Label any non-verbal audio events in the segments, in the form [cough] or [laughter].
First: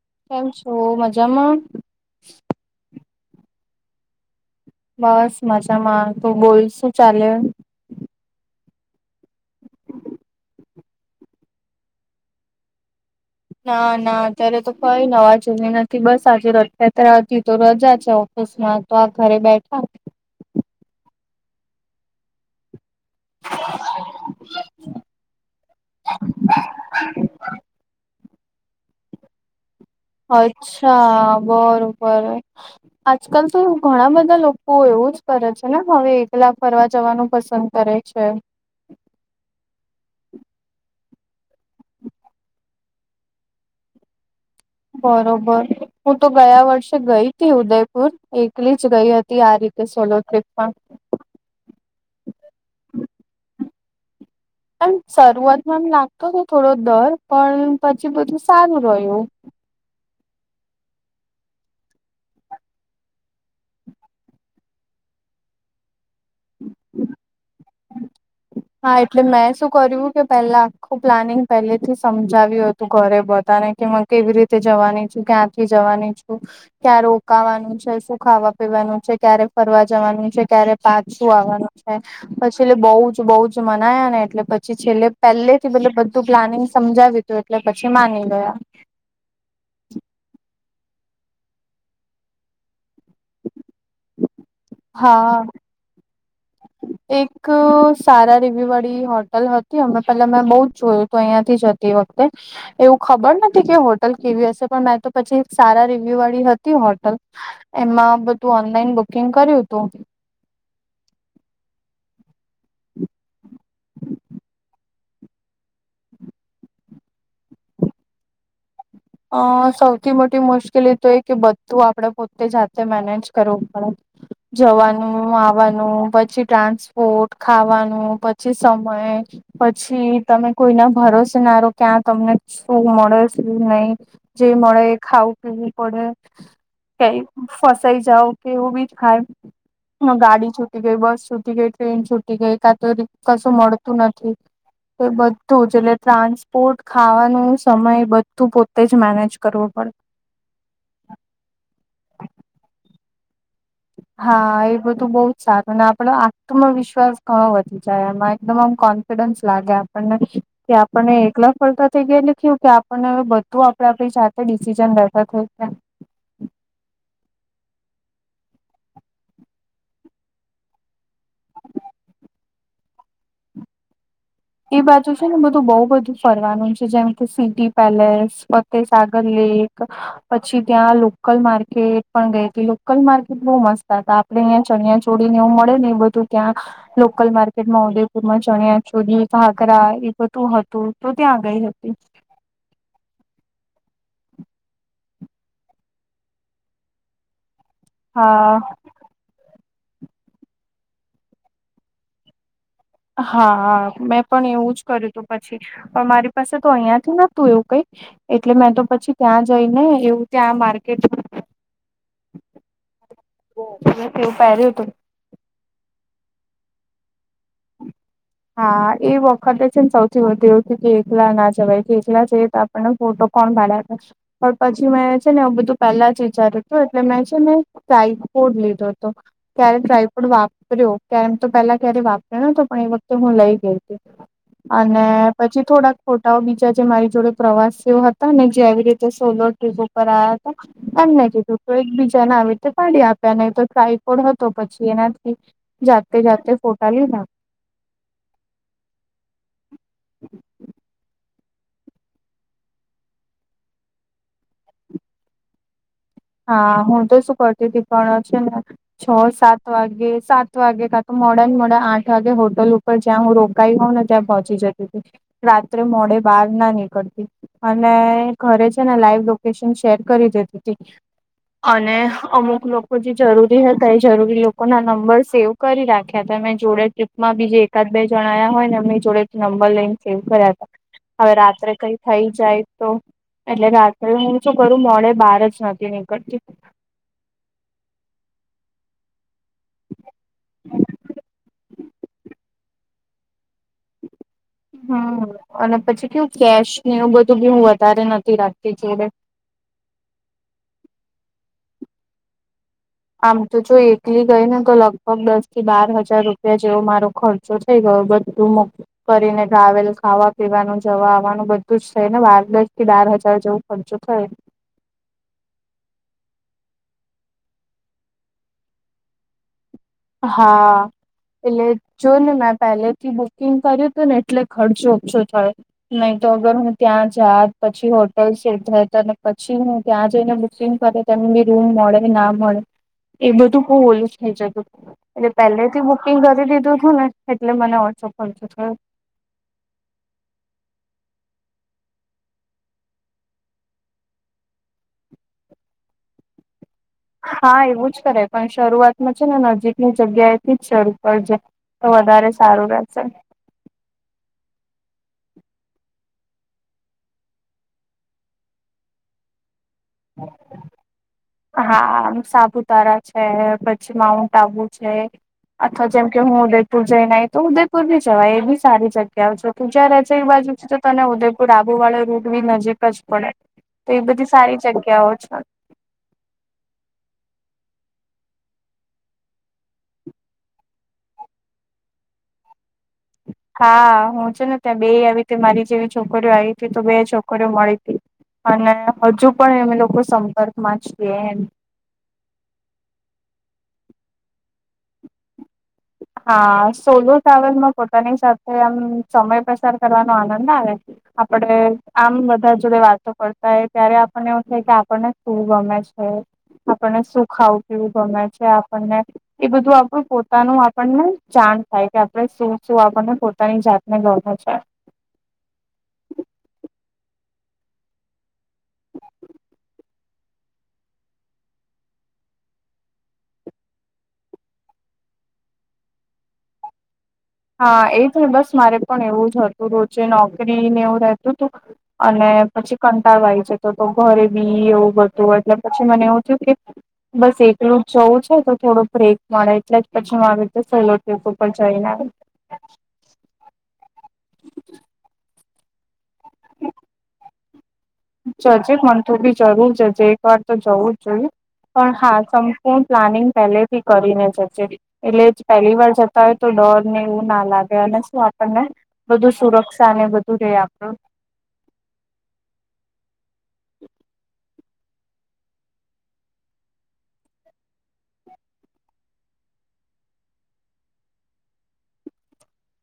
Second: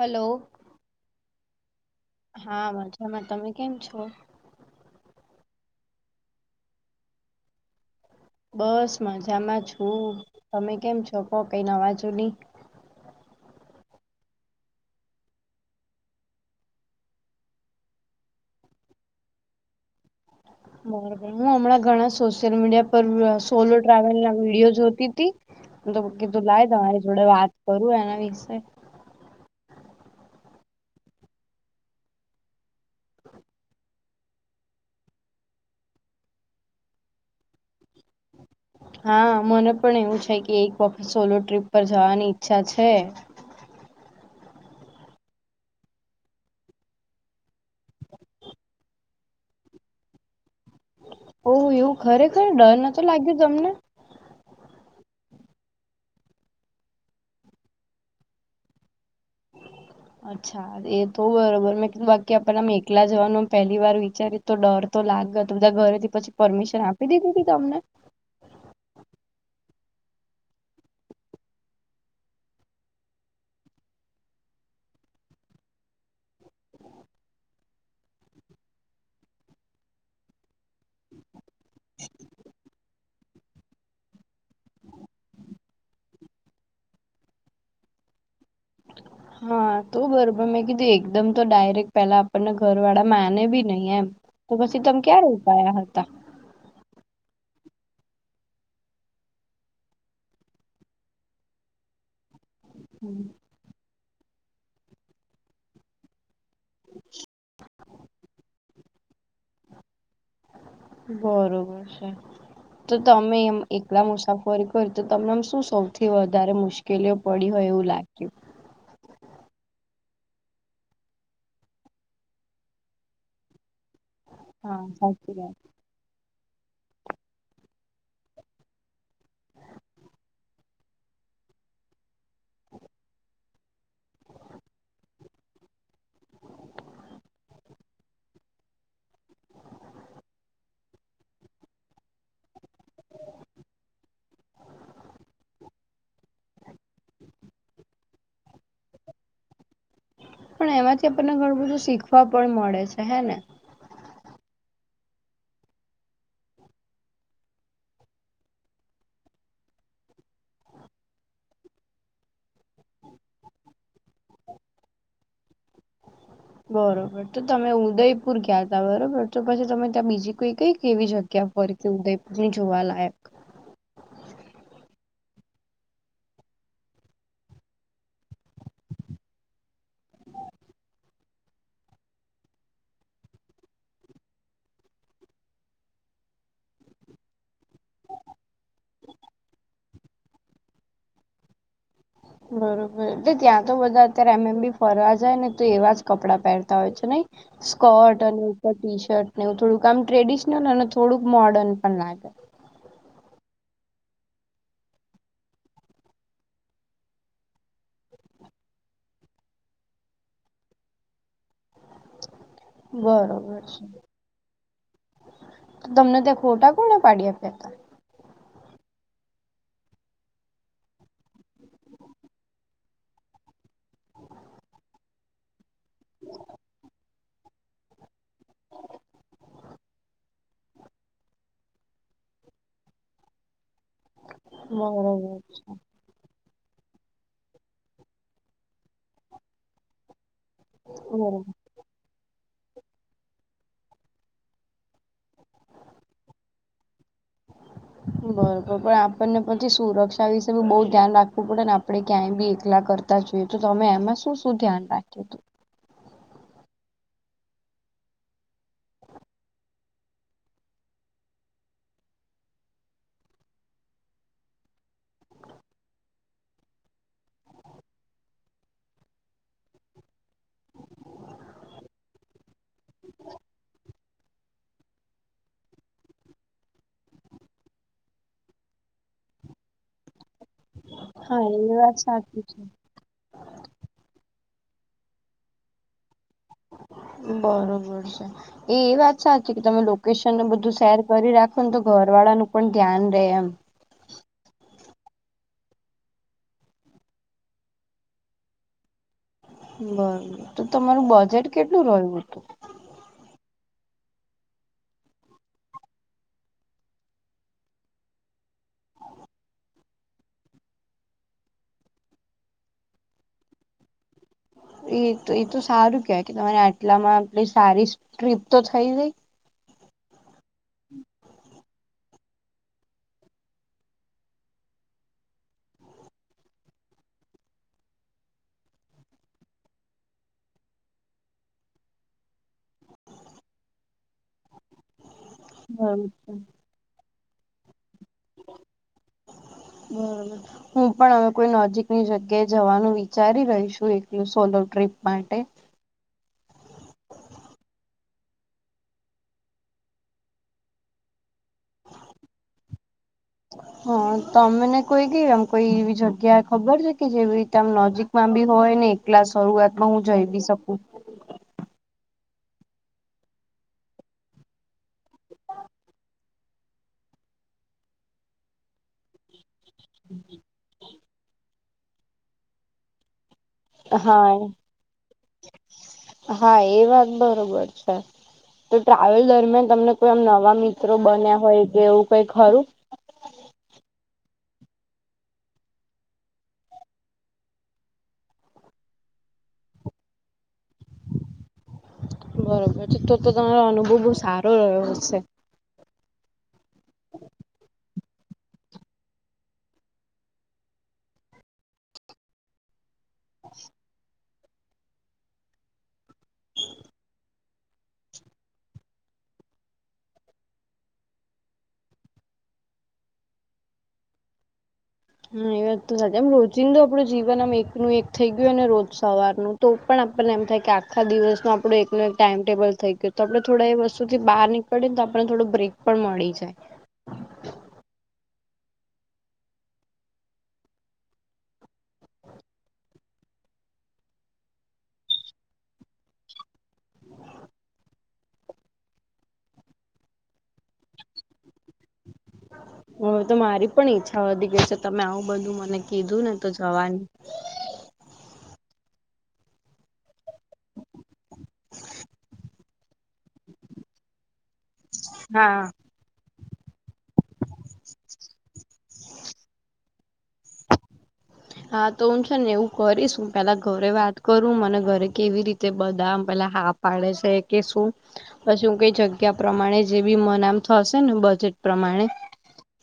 Hello કેમ છો મજામાં હા મજામાં તમે કેમ છો બસ મજામાં તુ બોલ શું ચાલે બસ મજામાં છું તમે કેમ છો કો કઈ નવા જૂની ના ના અત્યારે તો કઈ નવાજુની નથી બસ આજે રથયાત્રા હતી તો રજા છે [unintelligible] માં તો આ ઘરે બેઠા બરોબર હું હમણાં ઘણા સોશિયલ મીડિયા પર સોલો ટ્રાવેલ ના વિડીયોઝ જોતી હતી તો કીધું લાય તમારી જોડે વાત કરું એના વિશે અચ્છા બરોબર આજકાલ તો ઘણા બધા લોકો એવું જ કરે છે ને હવે એકલાાખ ફરવા જવાનું પસંદ કરે છે હા મને પણ એવું છે કે એક વખત સોલો ટ્રીપ પર જવાની ઈચ્છા છે બરોબર હું તો ગયા વર્ષે ગઈ હતી ઉદયપુર એકલી જ ગઈ હતી આ રીતે સોલો ટ્રીપમાં ઓ એવું ખરેખર ડર નતો લાગ્યો તમને આમ શરૂઆતમાં એમ લાગતો હતો થોડો ડર પણ પછી બધું સારું રહ્યું અચ્છા એ તો બરોબર મેં કીધું બાકી આપમ એકલા જવાનું પેહેલી વાર વિચારી તો ડર તો લાગે બધા ઘરે થી પછી પરમિશન આપી દીધી તી તમને હા એટલે મેં શું કર્યું કે પહેલા આખું પ્લાનિંગ પહેલેથી સમજાવ્યું હતું ઘરે બધાને કેમાં કેવી રીતે જવાની છું ક્યાંથી જવાની છું ક્યાં રોકાવાનું છે શું ખાવા પીવાનું છે ક્યારે ફરવા જવાનું છે ક્યારે પાછું આવવાનું છે પછી એલે બોઉ જ બોઉ જ મનાયા ને એટલે પછી છેલ્લે પેહેલે થી બધું પ્લાનિંગ સમજાવ્યું તું એટલે પછી માની ગયા હા તો બરોબર મેં કીધી એકદમ તો ડાયરેક્ટ પેલા આપણને ઘર વાડા માને બી નહી એમ તો પછી તમ ક્યાંર હા ઉપાાયા હત એક સારા રીવ્યુ વાડી હોટલ હતી અમે પેલા મેં બોજ જોયું તો અયાથી જ જ તે વખતે એવું ખબર ન થી કેવુ હોટલ કેવી હશે પણ મેં તો પછી સારા રિવ્યુ વાળી હતી હોટલ. એમાં બધું ઓનલાઈન બુકિંગ કર્યું ઉતું. હમ્મ બરોબર છે. તો તમે એમ એકલા મુસાફરી કરી તો તમનમ શું સૌથી વધારે મુશ કેલેવ પડી હોય એવું લાગ્યું. અ-અ-અ સૌથી મોટી મુશ્કેલી તો એ કે બધું આપડે પોતે જાતે મેનેજ કરવું પરજ. હા સાચી જવાનું વાત આવાનું પછી ટ્રાન્સ ઉટ ખાવાનું પછી સમય પછી તમે કોઈના ભારોસે નારો ક્યાં તમને શું મળે શું નઈ? જે મળે એ ખાવું પીવલી પડે. તેઈ ફસાઈ જાવ તેવું બીજ ખામ. ત્ય ગાડી છૂટી ગેઈ બસ છૂટી ગેઈ ટ્રેન છૂટી ગેઈ કાં તો કશું મળતું નથી. એ બધું જ એટલે ટ્રાન્સપોર્ટ ખાવાનું સમય બધું પોત તે જ મેનેજ કરવો પડ પણ એમાંથી આપનૈ ઘણું બધું શીખવા પણ મળે છે હે ને. હા એ બધું બો જ સાર આપને આપણને આત્મવિશ્વાસ ઘણો વધી જા માં એકદમ આમ કોન તો ડંચ લાગે આપણને કે આપણને એકલા ફરતા થેઈ ગયા એટલે કયું કે આપણને અવ બધું આપણે આપણી જાતે ડિસિઝન લેતા થેય ગ્યા. બરોબર તો તમે ઉદયપુર ગ્યાતા બરોબર તો પછી તમે ત્યાં બીજી કોઈ કઈ કેવી જગ્યા ફરી? ઉદય જીની જોવાલાયક. એ બાજુ છે ને બધું બોવ બધું ફરવાનું છે જેમ કે સિટી પેલેસ પતેસાગર લીક. પછી ત્યાં લોકલ માર્કેટ પણ ગઈ તી લોકલ માર્કેટ બો મસ્ત હતા. ડહીંયા ચણિયા ચોડી ને એવું મડે ને એવુ બધું ત્યાં લોકલ માર્કેટમાં ઉદયપુર માં ચણીયા ચોડી તાઘરા એ બધું હતું તું ત્યાં ગઈ હતી. હમ્મ હમ્મ તે ત્યાં તો બધા અત્યારે એમ એમ બી ફરવા જાય ને તો એવા જ કપડાં પેરતા ઓય છે નઈ. સ્કર્ટ અને ઉપર હા ક્વિશર્ટ. ને એવું થોડુંક આમ ટ્રેડિશનલ અને થોડુંક મોર્ડર્ન પણ લાગે. હા હા મેં પણ એવું જ કર્યું તું પછી પણ મારી પાસે તો અઈયાંથી નતું એવું કઈ. એટલે મેં તો પછી ત્યાં જઈને એવું ત્યાં માર્કેટ બરોબર છે. પહેર્યું હતું તમને ત્યાં ખોટા કોણે પાડી આપ્યા તા? હા એ વખતે છે ન સૌથી વધુ એવું થયું કે એકલા ના જવાય કે એકલા જઈએ તો આ પણ નવ પોટો કોણ પાડાવે પછ પણ પછી મેં છે ને એવ બધું પેલ્લા જ વિચાર્યું તું એટલે મેં છે ને ટ્રાઈપોડ લીધો તો. ક્યારે ડ્રાયફ્રુડ વાપર્યો ક્યારે તો પેલા ક્યારે વાપર્યો તો પણ એ બધ તે હું લઈ ગેઈ તી આને બરોબર છે. પછી થોડાક ફોટાઓ બીચાજે મારી જોડે પ્રવાસીઓ હતા ને જે આવી રીતે સોલો ટ્રીપો પરા તન અંને બરોબર કીધું. તો એકબીજાને આવી રીતે પાડી આપ્યા ને તો ટ્રાયકોડ હતો પછી એનાથી જાતે જાતે પોટા લીધાં. બરોબ પણ આપણને પછી સુરક્ષા વિશે બી બો ધ્યાન રાખ પુપોતાના આપડે ક્યાંય બી એખલા કરતા જોઈ તો તમે એમાં શું શું ધ્યાન રાખ્યું તું? હાઆ-આ-આ હું તો શું કરતી તી પણ છે ને છ સાત વાગ્યે સાત વાગે કા તો મોડામ મોડા આઠ વાગ્યે હોટલ ઉપ પણ જ્યાં હું રોકાઈ હોઉં ને ત્યાં પોચી જતી તી રાત્રે મોડે બાર ના નીકડતી. અને ઘરે છે ને લાઈવ લોકેશન શેર કરી દીધી હતી. અને અમુક લોકો જે જરૂરી હતા એ જરૂરી લોકો ના નંબર સેવ કરી રાખ્યા હતા મેં જોડે. ટ્રુપમાં બીજે એકાદ બે જણ આ્યા હોય ને એમને જોડે નંબર લઈને સેવ કર્યા. હતા. હમ. હવે રાત્રે કઈ થઈ જાય તો. એટલે રાત્રે હું શું કરું મોડે બાર જ નથી નીકળતી. બરોબર છે એ વાત. સાચી કે તમે લોકેશન ન બધું શેર કરી રાખો ને તો ઘર વાળાનુંું પણ ધ્યાન રે એમ. હ. હમ અને પછી કેવું કેશ ને એવ બધું બું વધારે નથી રાખતી જોડે. બરોબર તો તમારું બજેટ કેટલું રહ્યું હતું. આમ તો જો એકલી ગઈ ને તો લગભગ દસ થી બાર હજાર રૂપિયા જેવો મારો ખર્ચ. ો થઈ ગયો બધું મો. કરીને ટ્રાવેલ ખાવા પીવાનું જવા આવવાનું બધું જ થઈને બાર દસ કે બાર હજાર જવું. પચો ખ. એ એ તો સારું કેવાય કે તમારે આટલામાંટ સારી ટ્રીપ તો થઈ ગઈ. હા. એટલે જો ને મેં પહેલે થી બુકિંગ કર્યું હતું ને એટલે ખર્ચો ઓછો થયો. નહીં તો અગર હું ત્યાં જા પછી હોટલ સેટ થાય અને પછી હું ત્યાં જઈને બુકિંગ કરે. તમને રૂમ મળે ના મળે એ બધું બહ ઓલું થઈ જતું. એટલે પહેલેથી બરોબર છે બુકિંગ કરી દીધું હતું ને એટલે મને વોટ્સઅપ કરજો થય. હમ. હું પણ અમે કોઈ નજીકની જગ્યાએ જવાનું વિચારી રહીશું એકલું સોલો ટ્રીપ માટે. હા એવું જ કરે પણ શરૂઆતમાં છે ને નજીકની જગ્યાએથી જ શરૂ પ જાય. તો વધારે સારું રહેશે. હ તમેને કોઈ કે આમ કોઈ એ જગ્યા ખબર છે કે જેવી રીતે આમ નજીક. માં બી હોય ને એકલા શરૂઆત માં હું જઈ બી શકું. હા સાપુતારા છે પછી માઉન્ટ આબુ છે. અથવા જેમ કે હું ઉદયપુર જઈને તો ઉદયપુર ી જવાય એ બી સારી જગ્યા. કે છો તું જ્યાં રહેશે એ બાજુ છે તો તને ઉદયપુર આબુવાળા રૂટ બી નજીક જ પડે. તો એ બધી હા સારી જગ્યાઓ છે. હા એ વાત બરોબર છે. તો ટ્રાવેલ દરમિયાન તમને કોઈ આમ નવા મિત્રો બન્યા હોય કે એવું કઈ ખરું. હા હું છું ને ત્યાં બે આવી ત મારી જેવી છોકરીઓ આવી હતી તો બે છોકરીઓ મળી હતી. અને હજુ પણ એમે લોકો સંપર્કમાં જ છ એમ. બરોબર છે તો તો તમારો અનુભવ બહુ સારો રહ્યો હ છે. હા સોલો ટ્રાવેલમાં પોતાની સાથે આમ સમય પસાર કરવાનો આનંદ આવે છે. આપડે આમ બધા જોડે વાતો કરતા હોય ત્યારે મ એવું થ કે આપણને શું ગમે છે. આપણને સુું ખાવું પીવું ગમે છે આપણને એ બધું આપણું. પોતાનું આપણને જાણ થાય કે આપણે શું શું આપણને પોતાની જાતને લોને છે. હા એ વાત તો સાચી આમ રોજીંદો આપડું જીવન આમ એકનું એક થઈ ગયું ને રોજ સવારનું તો પણ. પણ એમ થાય કે આખા દિવસ નો આપડો એક ન એક ટાઈમ ટેબલ થઈ ગયું તો આપડણે થોડા એ વસ્તુથી બહાર નીક પને તો આપણને થોડું બ્રેક પણ મળી જાય. હા એ છે બસ મારે પણ એવું જ હતું રોજે નોકરીને એવું રહેતું હતું. અને પછી કંટાળવાય જતો તો ઘરે બી એવું બધું એટલે પછી મને એવું થયું કે બસ એકલું જવું છે તો થોડું બ્રેક મળે એટલે જ પછી હું આવી રીતે સોલો ટ્રીપ ઉપર જઈને આવી. હવે તો મારી પણ ઈચ્છા વધી ગઈ છે તમે આવું બધું મને કીધું ને તો જવાની જજે મન તો બી જરૂર જજે એક વાર તો જવું જ જોઈયએ પણ હા હું પ્લાનિંગ પેલેથી કરીને જચે એટલે જ હા પેલી વાર જ તા હોય તો ડર ને એવું ના લાગે અને શું આપણને બધું સુરક્ષા ને બધું રેય આપણું હા તો હું સે ને એવું કરીશ હું પેલા ઘરે વાત કરું મને ઘરે કેવી રીત તે બદામ પેલા હા પાડે સે કે શું? પછી હું કઈ જગ્યા પ્રમાણે જે બી મને આમ થશે ને બજેટ પ્રમાણે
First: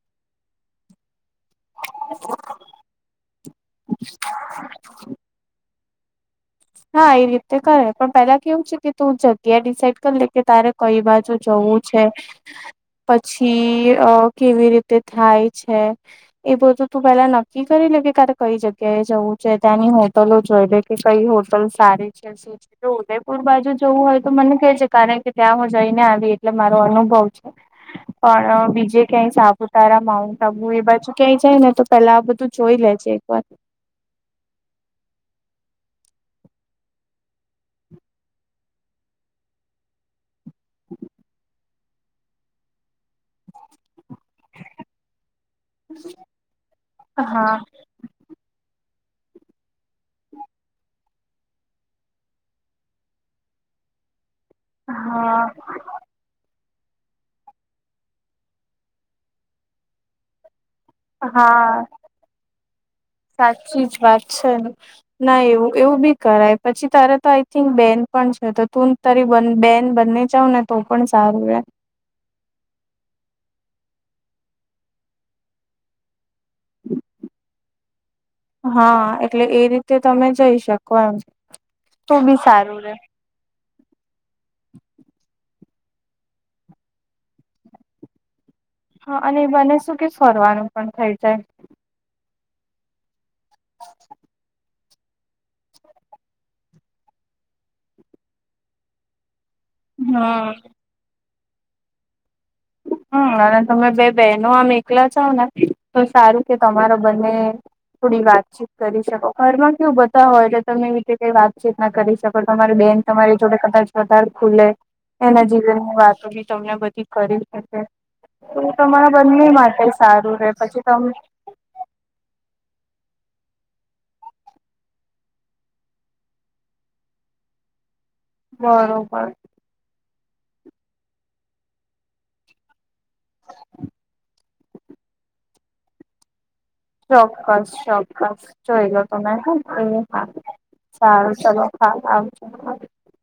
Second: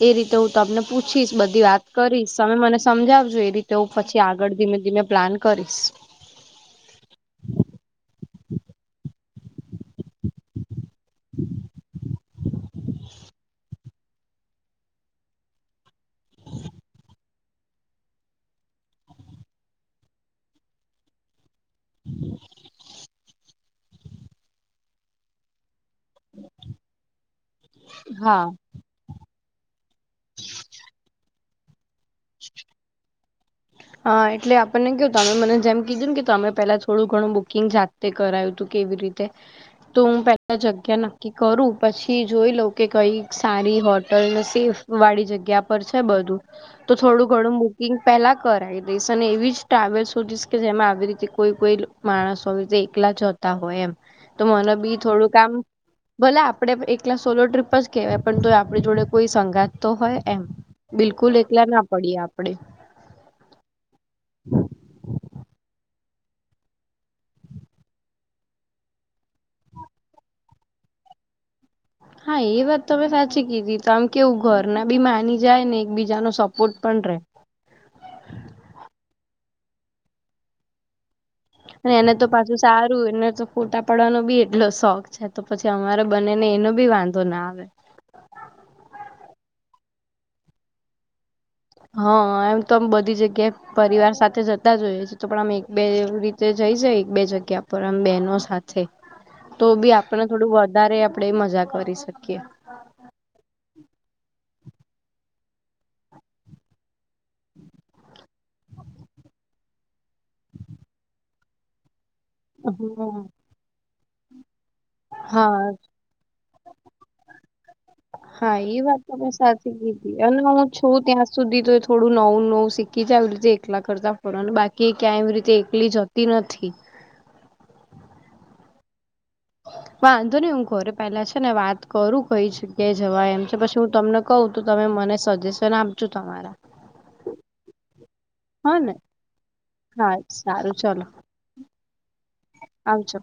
એ રીતે હું તમને પૂછીશ બધી વાત કરીશ સમે મને સમજાવજો એ રીતે હું પછી આગળ ધીમે ધીમે પ્લાન કરી હા એ રીતે કરાય પણ પેલા કેવું છે કે તું જગ્યા ડિસાઇડ કરી લે. કે તારે કઈ બાજુ જવું છે? પછી અ કેવી રીતે થાય છે? એ બધું તું પેલા નક્કી કરી લે કે કારે કઈ જગ્યાએ જવું છે? ત્યાંની હોટલો જોઈ લે કે કઈ હોટ ટલ સારી છે શું છે? તો ઉદયપુર બાજુ જવું હોય તો મને કેજે કારણ કે ત્યાં હું જઈને આવી એટલે મારો અનુભવ છે. હા પણ બીજે ક્યાંય સાપુતારા માઉન્ટ આબુ એ બાજુ ક્યાંય જાય ને તો પેલા આ બધું જોઈ લેજે એક વાર. હા એટલે આપણને કેવું તમે મને જેમ કીધું ને કે તમે પેલા થોડું ઘણું બુકિંગ જા તે કરાયું તું કેવી રીતે તો હું પે જગ્યા નક્કી કરું પછી જોઈ લઉ કે કઈ સારી હોટલ ને સેફ વાળી જગ્યા પર છે બધું તો થોડું હા ઘણુ બુક કિંગ પેલા કરાયી દઈશ અને એવી જ ટ્રાવેસ સોધીશ કે જેમાં આવી રીતે કોઈ કોઈ માણસ હોય જે એકલા જતા હોય એમ તો મને બી થોડુંક હા આમ ભલે આપડે એકલા સોલો ટ્રીપ જ કેવાય પણ તોય આપડી જોડે કોઈ સંગાત તો હોય એમ. બિલકુલ એકલા હા ના પડીએ આપડે. સાચી જ વાત છેને ના એવું એવું બી-' કરાય પછી તારે તો આઈ થિંક બેન પણ છે તો તુંન તારી બં બેન બંને જાઉં ને તો પણ સારું રે. હા એ વાત તમે સાચી કીધી તો આમ કેવું ઘરના બી માની જાય ને એક બીજાનો સપોર્ટ પણ રે. હા એટલે એ રીતે તમે જઈ શકો એમ. અને એને તો પાછું સારું એને તો ફોટા પડવાનો બી એટલો શોખ છે. તો પછી અમારે બને ને એનો બી વાંધો ના આવે. હા અને બને શું કે ફરવાનું પણ થઇ જાય. હ એમ તો આમ બધી જગ્યાએ પરિવાર સાથે જતા જ હોઈએ છે તો પણ આમ એક બે રીતે જઈ જાય એક બે જગ્યા પર આમ બેનો સાથે થે તો બી આપને થોડું હમ વધારે આપડે મજા કરી શકીએ. હા અને તમે બે બેનો આમ એકલા જાઓ ને તો સારું કે તમારા બંને થોડી વાતચીત કરી શકો ઘરમાં કેવું બધા હોય એટે તમે એવી રીતે કઈ વાતચીત ના કરી શકો તમારી બેન હમ તમારી જોડે કદાચ વધારે ખુલે એના હા જીવનની વાતો બી તમને બધી કરી. શકે. હા તો એ વાત તમારા તમે બંને સાચી માટે કીધી સારું અને રે હું પછી છું તમે ત્યાં સુધી તો થોડું નવું નવું શીખી જાવ જે એકલા કરતા ફરવાને બાકી ક્યાં એવી રીતે એકલી જ ત તિનથી. બરોબર. વાંધો નઈ હું ઘરે પેલા છે ને વાત કરું કઈ જગ્યાએ જવાય એમ છે પછી હું તમને. કઉ તું તમે મને સજેશન આપજો તમારા. ચોક્કસ ચોક. બસ હા જોઈ ને લો તમે હું એ હા સારું ચલો સારું ચલો હા આવજો. આવજો